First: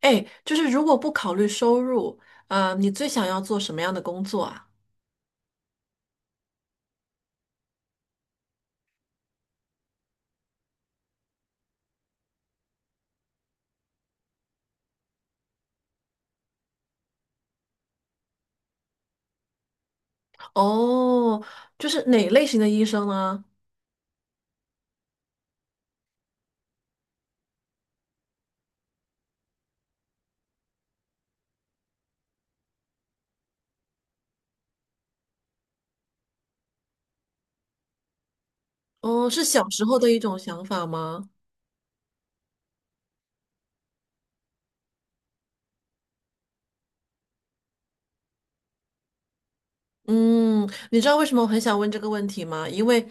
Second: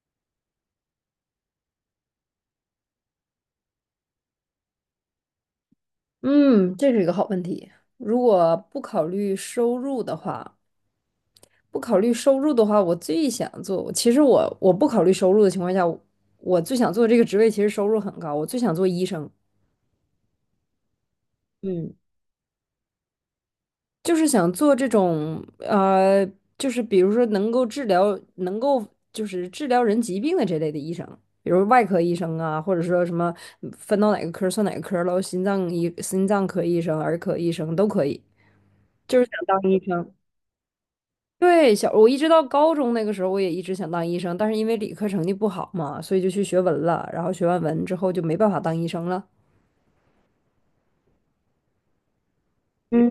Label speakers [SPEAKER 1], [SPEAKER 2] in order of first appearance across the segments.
[SPEAKER 1] 哎，就是如果不考虑收入，啊，你最想要做什么样的工作啊？
[SPEAKER 2] 嗯，这是一个好问题。如果不考虑收入的话，我最想做，其实我不考虑收入的情况下，我最想做这个职位，其实收入很高，我最想做医生。
[SPEAKER 1] 哦，就
[SPEAKER 2] 嗯，
[SPEAKER 1] 是哪类型的医生呢？
[SPEAKER 2] 就是想做这种就是比如说能够治疗，能够就是治疗人疾病的这类的医生，比如外科医生啊，或者说什么分到哪个科儿算哪个科儿喽，心脏科医生、儿科医生都可以，就是
[SPEAKER 1] 哦，
[SPEAKER 2] 想
[SPEAKER 1] 是小
[SPEAKER 2] 当医
[SPEAKER 1] 时候的
[SPEAKER 2] 生。
[SPEAKER 1] 一种想法吗？
[SPEAKER 2] 对，我一直到高中那个时候，我也一直想当医生，但是因为理科成绩不好嘛，所以就去学文了。然后学完文之后就没办法当医生了，
[SPEAKER 1] 嗯，你知道为什么我很想问这个问题吗？因为，
[SPEAKER 2] 嗯，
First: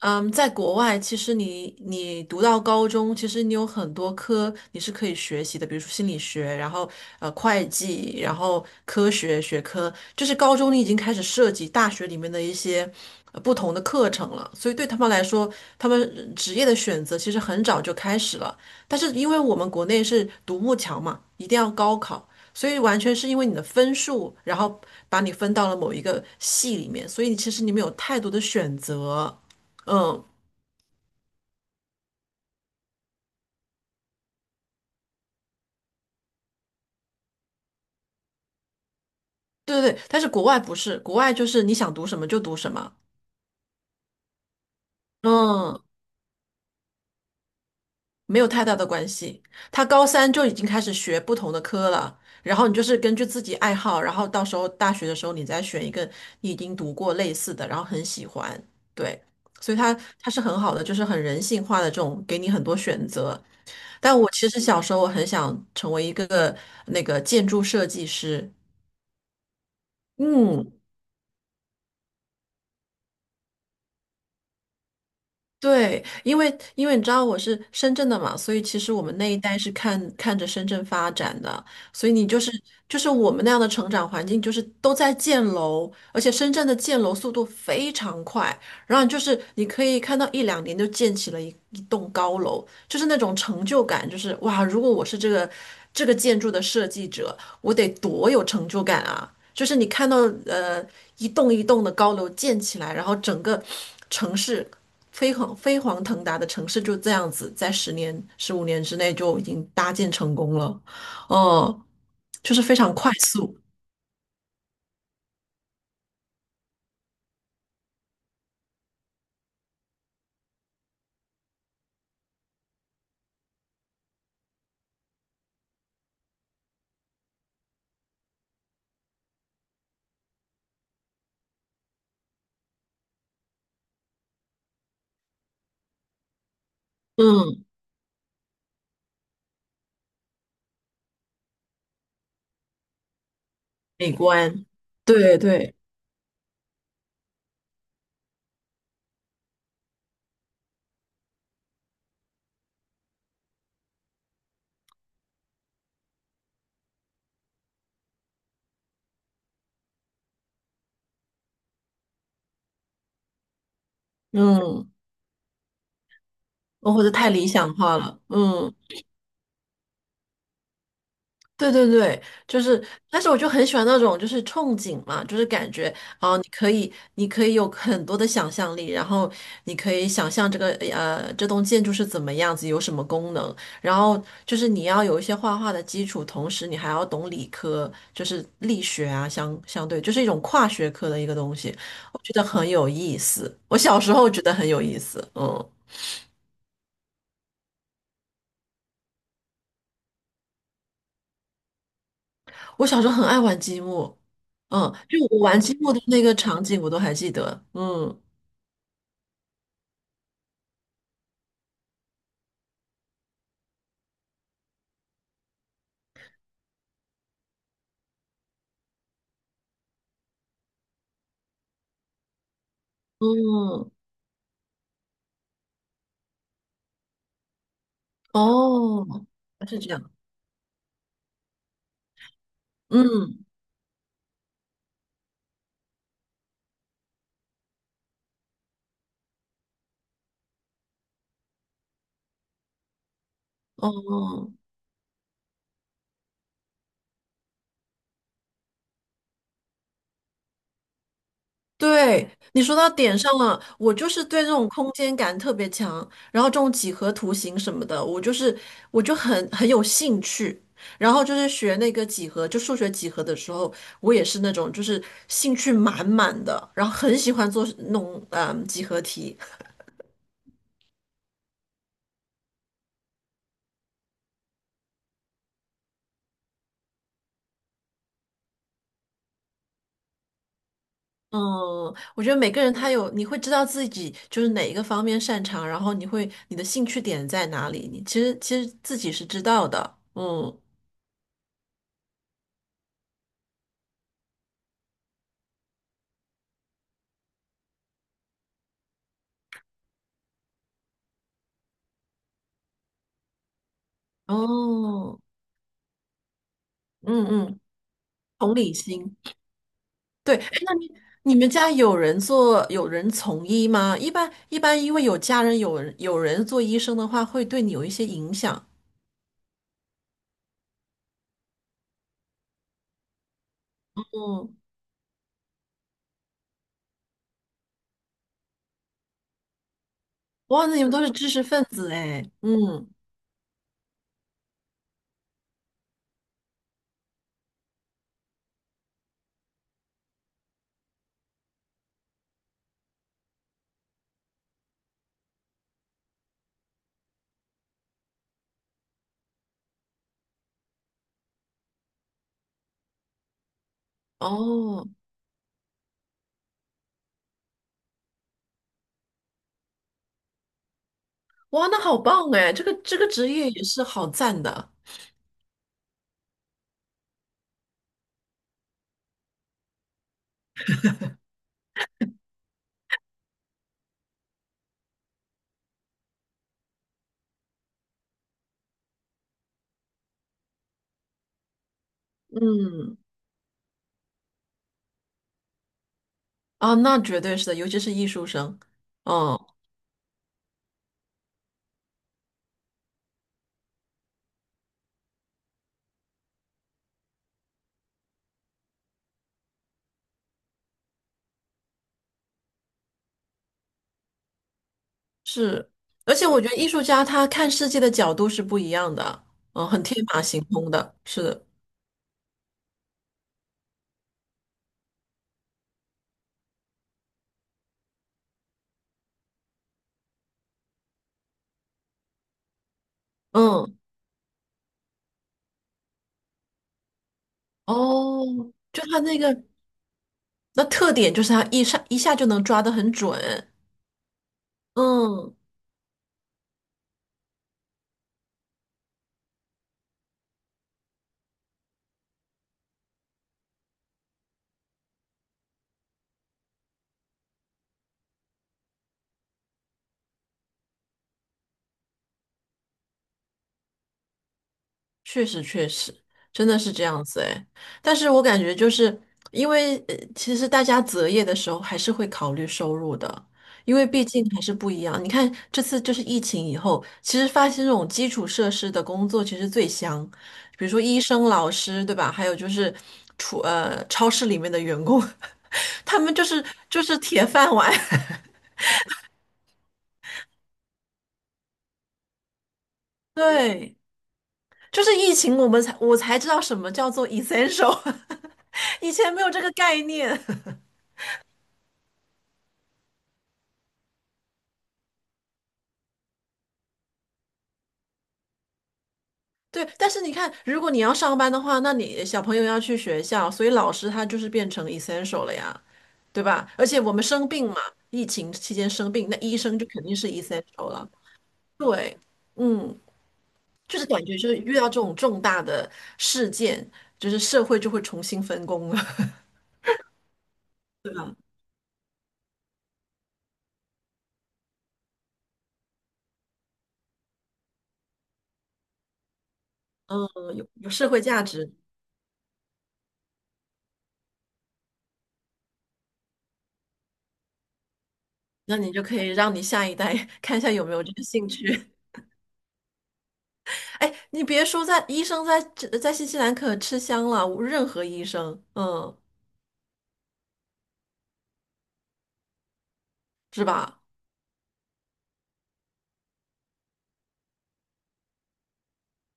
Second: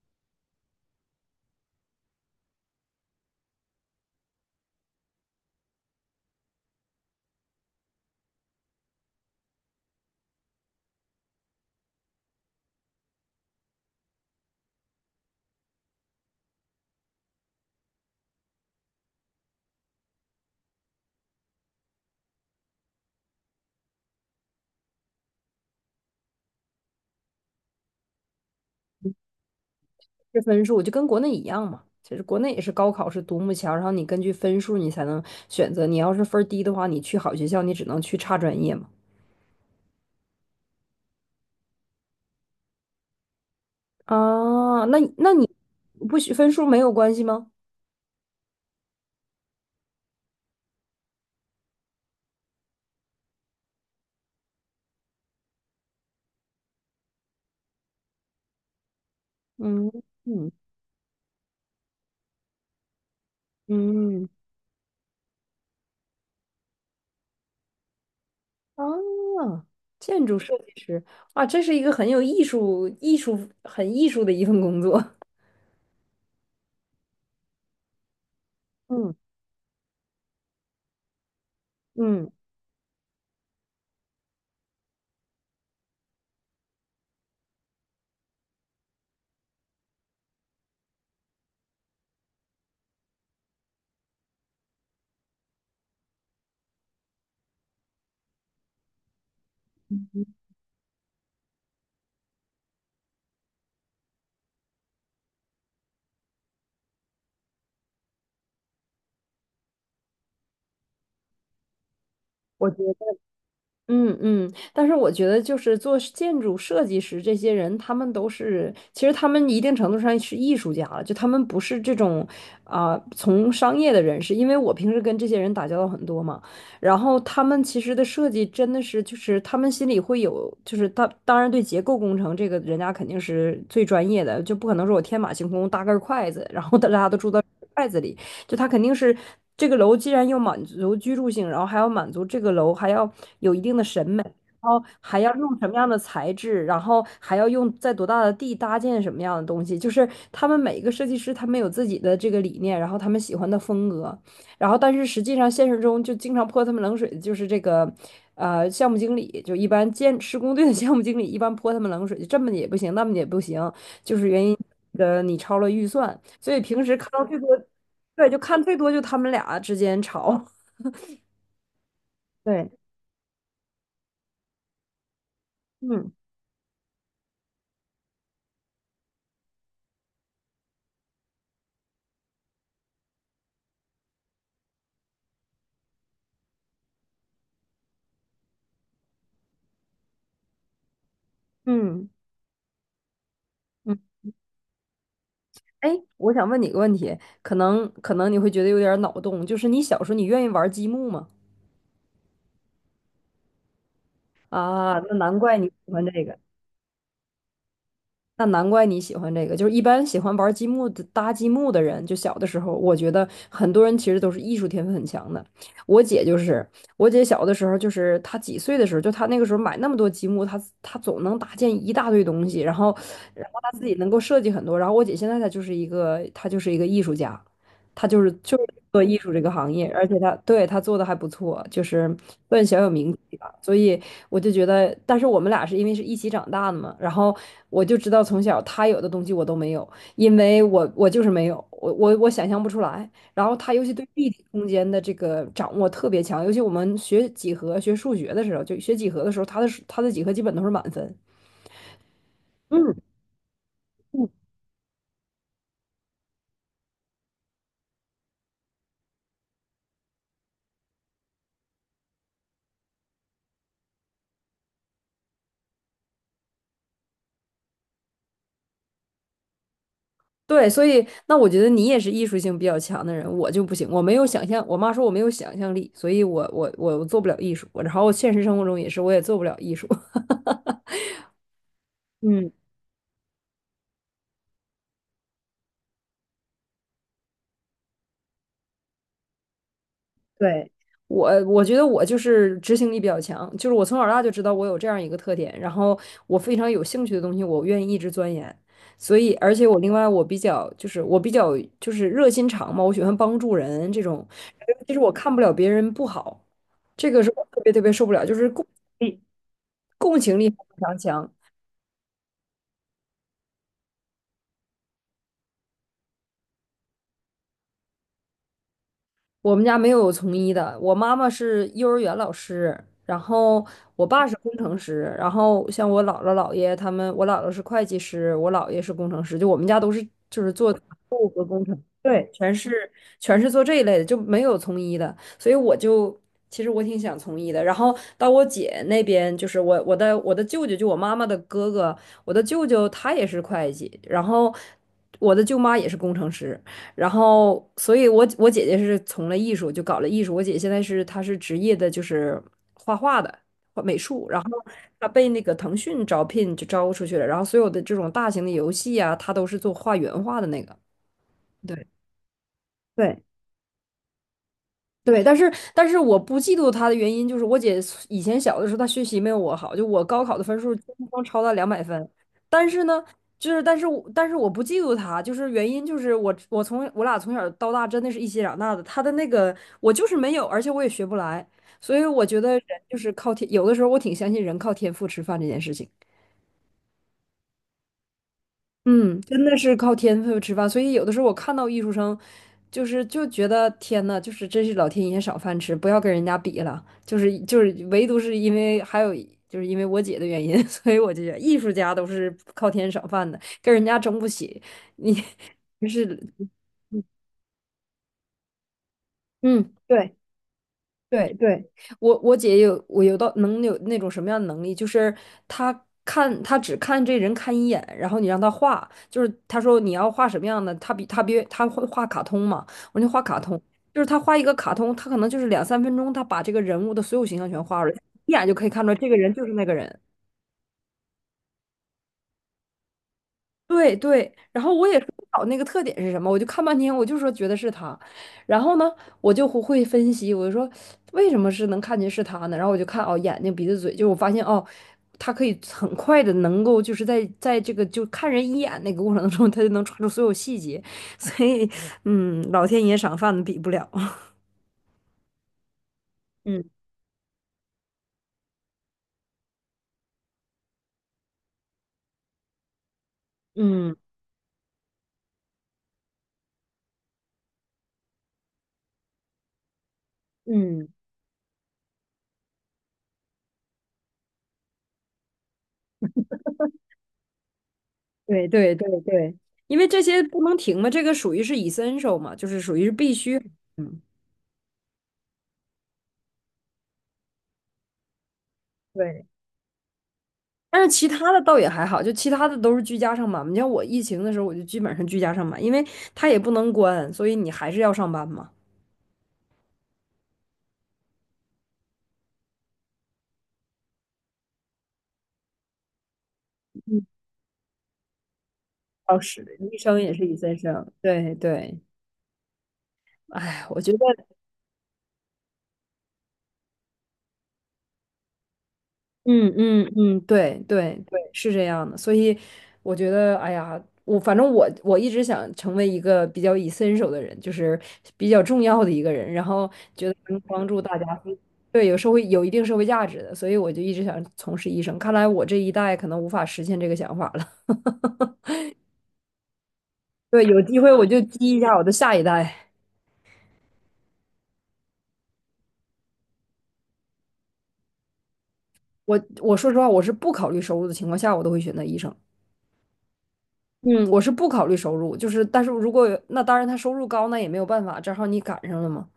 [SPEAKER 1] 嗯，在国外，其实你读到高中，其实你有很多科你是可以学习的，比如说心理学，然后会计，然后科学学科，就是高中你已经开始涉及大学里面的一些不同的课程了。所以对他们来说，他们职业的选择其实很早就开始了。但是因为我们国内是独木桥嘛，一定要高考。所以完全是因为你的分数，然后把你分到了某一个系里面，所以其实你没有太多的选择。嗯，
[SPEAKER 2] 这分数就跟国内一样嘛。其实国内也是高考是独木桥，然后你根据分数你才能选择。你要是分儿低的话，你去好学校，你只能去差专业嘛。
[SPEAKER 1] 对对对，但是国外不是，国外就是你想读什么就读什么，
[SPEAKER 2] 啊，那你
[SPEAKER 1] 嗯，
[SPEAKER 2] 不许分数没有关系吗？
[SPEAKER 1] 没有太大的关系。他高三就已经开始学不同的科了，然后你就是根据自己爱好，然后到时候大学的时候你再选一个你已经读过类似的，然后很喜欢，对，所以
[SPEAKER 2] 嗯
[SPEAKER 1] 他他是
[SPEAKER 2] 嗯
[SPEAKER 1] 很好的，就是很人性化的这种，给你很多选择。但
[SPEAKER 2] 嗯
[SPEAKER 1] 我其实小时候我很想成为一个那个建筑设计师，
[SPEAKER 2] 啊，建筑设计
[SPEAKER 1] 嗯，
[SPEAKER 2] 师啊，这是一个很有艺术很艺术的一份工作。
[SPEAKER 1] 对，因为你知道我是深圳的嘛，所以其实我
[SPEAKER 2] 嗯
[SPEAKER 1] 们那一代是看着深圳发展的，所以你
[SPEAKER 2] 嗯，
[SPEAKER 1] 就是我们那样的成长环境，就是都在建楼，而且深圳的建楼速度非常快，然后就是你可以看到1、2年就建起了一栋高楼，就是那种成就感，就是哇，如果我是这个建筑的设计者，我得多有成就感啊！就是你看到呃一栋一栋的高楼建起来，然后整个城市。飞黄腾达的城市就这样子，在10年、15年之内就已经搭建成功了，嗯，就是
[SPEAKER 2] 我
[SPEAKER 1] 非
[SPEAKER 2] 觉得，
[SPEAKER 1] 常快速，
[SPEAKER 2] 但是我觉得就是做建筑设计师这些人，他们都是，其实他们一定程度上是艺术家了，就他们不是这种从商业的人士，因为我平时跟这些人打交道很多嘛，然后他们其实的设计真的是，就是他们心里会有，就是他当然对结构工程这个人家肯定是最专业的，就不可能说我天马行空搭根筷子，然后大家都住到
[SPEAKER 1] 嗯，
[SPEAKER 2] 筷子里。就他肯定是这个楼既然要满足居住性，然后还要满足这个楼还要有一定的审
[SPEAKER 1] 美
[SPEAKER 2] 美，然
[SPEAKER 1] 观，
[SPEAKER 2] 后还要
[SPEAKER 1] 对
[SPEAKER 2] 用什么
[SPEAKER 1] 对，
[SPEAKER 2] 样的材质，然后还要用在多大的地搭建什么样的东西，就是他们每一个设计师他们有自己的这个理念，然后他们喜欢的风格，然后但是实际上现实中就经常泼他们冷水的就是这个。项目经理就一般建施工队的项目经理一般泼他们冷水，就这么也不行，那么也不行，就是原因
[SPEAKER 1] 嗯，
[SPEAKER 2] 你超了预算，所以平
[SPEAKER 1] 哦
[SPEAKER 2] 时
[SPEAKER 1] 或
[SPEAKER 2] 看
[SPEAKER 1] 者
[SPEAKER 2] 到
[SPEAKER 1] 太
[SPEAKER 2] 最多
[SPEAKER 1] 理想化了，
[SPEAKER 2] 对，就看
[SPEAKER 1] 嗯。
[SPEAKER 2] 最多就他们俩之间吵。
[SPEAKER 1] 对对对，就
[SPEAKER 2] 对，
[SPEAKER 1] 是，但是我就很喜欢那种就是憧憬嘛，就是感觉
[SPEAKER 2] 嗯
[SPEAKER 1] 啊、你可以，你可以有很多的想象力，然后你可以想象这个这栋建筑是怎么样子，有什么功能，然后就是你要有一些画画的基础，同时你还要懂理科，就是力学啊，相对就是一种跨学科的一个东西，
[SPEAKER 2] 嗯
[SPEAKER 1] 我觉得很有意思。我
[SPEAKER 2] 嗯。
[SPEAKER 1] 小时候觉得很有意思，嗯，
[SPEAKER 2] 哎，我想问你个问题，可能你会觉得有点脑洞，就是你小时候你愿意玩积木吗？
[SPEAKER 1] 我小时候很爱玩积木，嗯，
[SPEAKER 2] 啊，那
[SPEAKER 1] 就
[SPEAKER 2] 难
[SPEAKER 1] 我
[SPEAKER 2] 怪
[SPEAKER 1] 玩
[SPEAKER 2] 你
[SPEAKER 1] 积
[SPEAKER 2] 喜
[SPEAKER 1] 木的
[SPEAKER 2] 欢
[SPEAKER 1] 那
[SPEAKER 2] 这
[SPEAKER 1] 个
[SPEAKER 2] 个。
[SPEAKER 1] 场景我都还记得，嗯。
[SPEAKER 2] 那难怪你喜欢这个，就是一般喜欢玩积木的、搭积木的人，就小的时候，我觉得很多人其实都是艺术天分很强的。我姐就是，我姐小的时候，就是她几岁的时候，就她那个时候买那么多积木，她总能搭建一大堆东西，然后，然后她自
[SPEAKER 1] 嗯，
[SPEAKER 2] 己能够设计很多。然后我姐现在她就是一个，她就是一个艺术家。他就是做
[SPEAKER 1] 哦，
[SPEAKER 2] 艺术这个行
[SPEAKER 1] 是
[SPEAKER 2] 业，
[SPEAKER 1] 这
[SPEAKER 2] 而
[SPEAKER 1] 样，
[SPEAKER 2] 且他对他做的还不错，就是算小有名气
[SPEAKER 1] 嗯，
[SPEAKER 2] 吧。所以我就觉得，但是我们俩是因为是一起长大的嘛，然后我就知道从小他有的东西我都没有，因为我就是没有，我想象不出来。然后他尤其对立体
[SPEAKER 1] 哦，
[SPEAKER 2] 空间的这个掌握特别强，尤其我们学几何、学数学的时候，就学几何的时候，他的几何基本都是满分。
[SPEAKER 1] 对，你说到
[SPEAKER 2] 嗯，
[SPEAKER 1] 点上了，我就是对这种空间感特别强，然后这种几何图形什么的，我就是很很有兴趣，然后就是学那个几何，就数学几何的时候，我也是那种就是兴趣满满的，然后很喜欢做那种几何题，
[SPEAKER 2] 对，所以那我觉得你也是艺术性比较强的人，我就不行，我没有想象。我妈说我没有想象力，所以我做不了艺术。然后现实生活中也是，我也做不了艺术。
[SPEAKER 1] 嗯，我觉得每
[SPEAKER 2] 嗯。
[SPEAKER 1] 个人他有，你会知道自己就是哪一个方面擅长，然后你会你的兴趣点在哪里，你其实自己是知道的。嗯，
[SPEAKER 2] 对，我觉得我就是执行力比较强，就是我从小到大就知道我有这样一个特点，然后我非常有兴趣的东西，我愿意一直钻研。所以，而且我另外我比较就是热心肠嘛，我喜欢帮助人这种。其实我
[SPEAKER 1] 哦，
[SPEAKER 2] 看不了别人不好，这个
[SPEAKER 1] 嗯
[SPEAKER 2] 是我特
[SPEAKER 1] 嗯，
[SPEAKER 2] 别特别受不了，就是
[SPEAKER 1] 同理
[SPEAKER 2] 情
[SPEAKER 1] 心。
[SPEAKER 2] 力共
[SPEAKER 1] 对，
[SPEAKER 2] 情力
[SPEAKER 1] 哎
[SPEAKER 2] 非
[SPEAKER 1] 那你
[SPEAKER 2] 常强。
[SPEAKER 1] 你们家有人从医吗？一般一般，因为有家人有人做医生的话，会对你有一些影响。
[SPEAKER 2] 我们家没有从医的，我妈妈是幼儿园老师，然后我爸是
[SPEAKER 1] 嗯，
[SPEAKER 2] 工程师，然后像我姥姥姥爷他们，我姥姥是会计师，我姥爷是工程师，就我们家都是就是
[SPEAKER 1] 哇，
[SPEAKER 2] 做。
[SPEAKER 1] 那你们都是知识分子哎。
[SPEAKER 2] 对，
[SPEAKER 1] 嗯，
[SPEAKER 2] 全是做这一类的，就没有从医的，所以我就其实我挺想从医的。然后到我姐那边，就是我的舅舅，就我妈妈的哥哥，我的舅舅他也是会计，然后我的舅妈也是工程师，然后所以我姐姐是从了艺术，就搞了艺术。我姐现在是她是职业的，就是画画的。画美术，然后
[SPEAKER 1] 哦，
[SPEAKER 2] 她被那个腾讯招聘就招出去了，然后所有的这种大型的游戏啊，她都是做画原画的那个。
[SPEAKER 1] 哇，那
[SPEAKER 2] 对。
[SPEAKER 1] 好棒哎，这个
[SPEAKER 2] 对，
[SPEAKER 1] 职业也是好赞的。
[SPEAKER 2] 对，但是我不嫉妒她的原因就是我姐以前小的时候她学习没有我好，就我高考的分数轻松超她200分，但是呢，但是我不嫉妒她，就是原因就是我从我俩从小到大真的是一起长大的，她的那个我就是没有，而且我也学不来，所以我觉得人就
[SPEAKER 1] 嗯。
[SPEAKER 2] 是靠天，有的时候我挺相信人靠天赋吃饭这件事情。
[SPEAKER 1] 啊，那绝对是的，尤其是艺术生，
[SPEAKER 2] 嗯，
[SPEAKER 1] 嗯，
[SPEAKER 2] 真的是靠天赋吃饭，所以有的时候我看到艺术生，就觉得天呐，就是真是老天爷赏饭吃，不要跟人家比了。唯独是因为还有就是因为我姐的原因，所以我就觉得艺术家都是靠天赏饭的，跟人家争不起。你
[SPEAKER 1] 是，
[SPEAKER 2] 就
[SPEAKER 1] 而
[SPEAKER 2] 是，
[SPEAKER 1] 且我觉得艺术家他看世界的角度是不一样的，嗯，
[SPEAKER 2] 嗯，
[SPEAKER 1] 很天
[SPEAKER 2] 对。
[SPEAKER 1] 马行空的，是
[SPEAKER 2] 对
[SPEAKER 1] 的，
[SPEAKER 2] 对，我我姐有我有到能有那种什么样的能力，就是她只看这人看一眼，然后你让她画，就是她说你要画什么样的，她比她别她会画卡通嘛，我就画卡通，
[SPEAKER 1] 嗯，
[SPEAKER 2] 就是她画一个卡通，她可能就是两三分钟，她把这个人物的所有形象全画出来，
[SPEAKER 1] 哦，
[SPEAKER 2] 一眼就可以看
[SPEAKER 1] 就
[SPEAKER 2] 出来
[SPEAKER 1] 他
[SPEAKER 2] 这个
[SPEAKER 1] 那
[SPEAKER 2] 人
[SPEAKER 1] 个
[SPEAKER 2] 就是那个人。
[SPEAKER 1] 那特点就是他一下一下就能抓得很准，
[SPEAKER 2] 对对，然后我也说不
[SPEAKER 1] 嗯，
[SPEAKER 2] 好那个特点是什么，我就看半天，我就说觉得是他，然后呢，我就会分析，我就说为什么是能看见是他呢？然后我就看哦，眼睛、鼻子、嘴，就是我发现哦，他可以很快的能够就是在这个就看人一眼那个过程中，他就能抓住所有细节，所以嗯，老天爷赏饭的比不了。
[SPEAKER 1] 确实，确实，真的
[SPEAKER 2] 嗯
[SPEAKER 1] 是这样子哎。但是我感觉就是因为，其实大家择业的时候还是会考虑收入的，因为
[SPEAKER 2] 嗯
[SPEAKER 1] 毕竟还是不一样。你看这次就是疫情以后，其实发现这种基础设施的工作其实最香，比如说
[SPEAKER 2] 嗯，
[SPEAKER 1] 医生、老师，对吧？还有就是超市里面的员工，他们就是铁饭碗。
[SPEAKER 2] 对对对对，因为这些不能停嘛，这个属于是 essential 嘛，就是属于是必 须。
[SPEAKER 1] 对，
[SPEAKER 2] 嗯，
[SPEAKER 1] 就是疫情我才知道什么叫做 essential，以前没
[SPEAKER 2] 对。
[SPEAKER 1] 有这个概念。
[SPEAKER 2] 但是其他的倒也还好，就其他的都是居家上班嘛。你像我疫情的时候，我就基本上居家上班，因为他也不能关，所以你还是要上班嘛。
[SPEAKER 1] 对，但是你看，如果你要上班的话，那你小朋友要去学校，所以老师他就是变成 essential 了呀，对吧？而且我们
[SPEAKER 2] 嗯，
[SPEAKER 1] 生病嘛，疫情期间生病，那
[SPEAKER 2] 倒
[SPEAKER 1] 医
[SPEAKER 2] 是，
[SPEAKER 1] 生就
[SPEAKER 2] 医
[SPEAKER 1] 肯定
[SPEAKER 2] 生
[SPEAKER 1] 是
[SPEAKER 2] 也是一线
[SPEAKER 1] essential 了。
[SPEAKER 2] 生。对对，
[SPEAKER 1] 对，嗯，
[SPEAKER 2] 哎，
[SPEAKER 1] 就
[SPEAKER 2] 我
[SPEAKER 1] 是
[SPEAKER 2] 觉
[SPEAKER 1] 感觉就
[SPEAKER 2] 得。
[SPEAKER 1] 是遇到这种重大的事件，就是社会就会重新分工了，
[SPEAKER 2] 嗯嗯嗯，对
[SPEAKER 1] 对
[SPEAKER 2] 对
[SPEAKER 1] 吧？
[SPEAKER 2] 对，是这样的。所以我觉得，哎呀，我反正我一直想成为一个比较以身手的人，就是比较重要的一个人，然后
[SPEAKER 1] 嗯，
[SPEAKER 2] 觉得能
[SPEAKER 1] 有
[SPEAKER 2] 帮
[SPEAKER 1] 有
[SPEAKER 2] 助
[SPEAKER 1] 社
[SPEAKER 2] 大
[SPEAKER 1] 会
[SPEAKER 2] 家，
[SPEAKER 1] 价值，
[SPEAKER 2] 对，有一定社会价值的，所以我就一直想从事医生。看来我这一代可能无法实现这个想法了。
[SPEAKER 1] 那你就可以让你下一代 看一
[SPEAKER 2] 对，
[SPEAKER 1] 下
[SPEAKER 2] 有
[SPEAKER 1] 有没
[SPEAKER 2] 机
[SPEAKER 1] 有
[SPEAKER 2] 会
[SPEAKER 1] 这个
[SPEAKER 2] 我就
[SPEAKER 1] 兴
[SPEAKER 2] 激一
[SPEAKER 1] 趣。
[SPEAKER 2] 下我的下一代。
[SPEAKER 1] 哎，你别说在医生在新西兰可吃香了，任何医生，嗯。
[SPEAKER 2] 我说实话，我是不考虑收入的情况下，我都会选择医生。
[SPEAKER 1] 是吧？
[SPEAKER 2] 嗯，我是不考虑收入，就是但是如果有那当然他收入高，那也没有办法，正好你赶上了嘛。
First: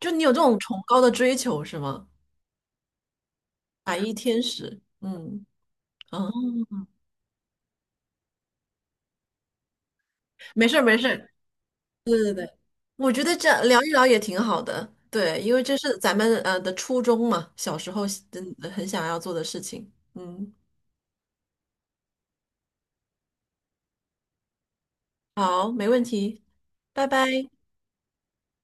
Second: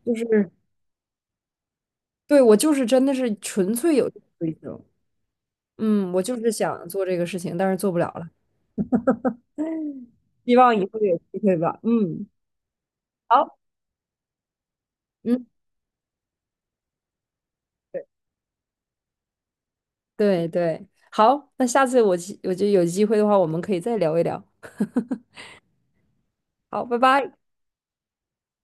[SPEAKER 1] 就
[SPEAKER 2] 就
[SPEAKER 1] 你有这
[SPEAKER 2] 是
[SPEAKER 1] 种崇高的追求是吗？
[SPEAKER 2] 对我就是真的是纯粹
[SPEAKER 1] 白
[SPEAKER 2] 有
[SPEAKER 1] 衣
[SPEAKER 2] 这个
[SPEAKER 1] 天
[SPEAKER 2] 追
[SPEAKER 1] 使，
[SPEAKER 2] 求，
[SPEAKER 1] 嗯
[SPEAKER 2] 嗯，我就是
[SPEAKER 1] 嗯，
[SPEAKER 2] 想做这个事情，但是做不了了，希
[SPEAKER 1] 没
[SPEAKER 2] 望
[SPEAKER 1] 事儿
[SPEAKER 2] 以
[SPEAKER 1] 没
[SPEAKER 2] 后
[SPEAKER 1] 事
[SPEAKER 2] 有
[SPEAKER 1] 儿，
[SPEAKER 2] 机会吧，
[SPEAKER 1] 对
[SPEAKER 2] 嗯，
[SPEAKER 1] 对对，我觉得这
[SPEAKER 2] 好，
[SPEAKER 1] 样聊一聊也挺好的，对，
[SPEAKER 2] 嗯，
[SPEAKER 1] 因为这是咱们的初衷嘛，小时候
[SPEAKER 2] 对
[SPEAKER 1] 真的很想要做的事情，
[SPEAKER 2] 对
[SPEAKER 1] 嗯，
[SPEAKER 2] 对，好，那下次我觉得有机会的话，我们可以再聊一聊，
[SPEAKER 1] 好，没问题，
[SPEAKER 2] 好，拜
[SPEAKER 1] 拜
[SPEAKER 2] 拜。
[SPEAKER 1] 拜。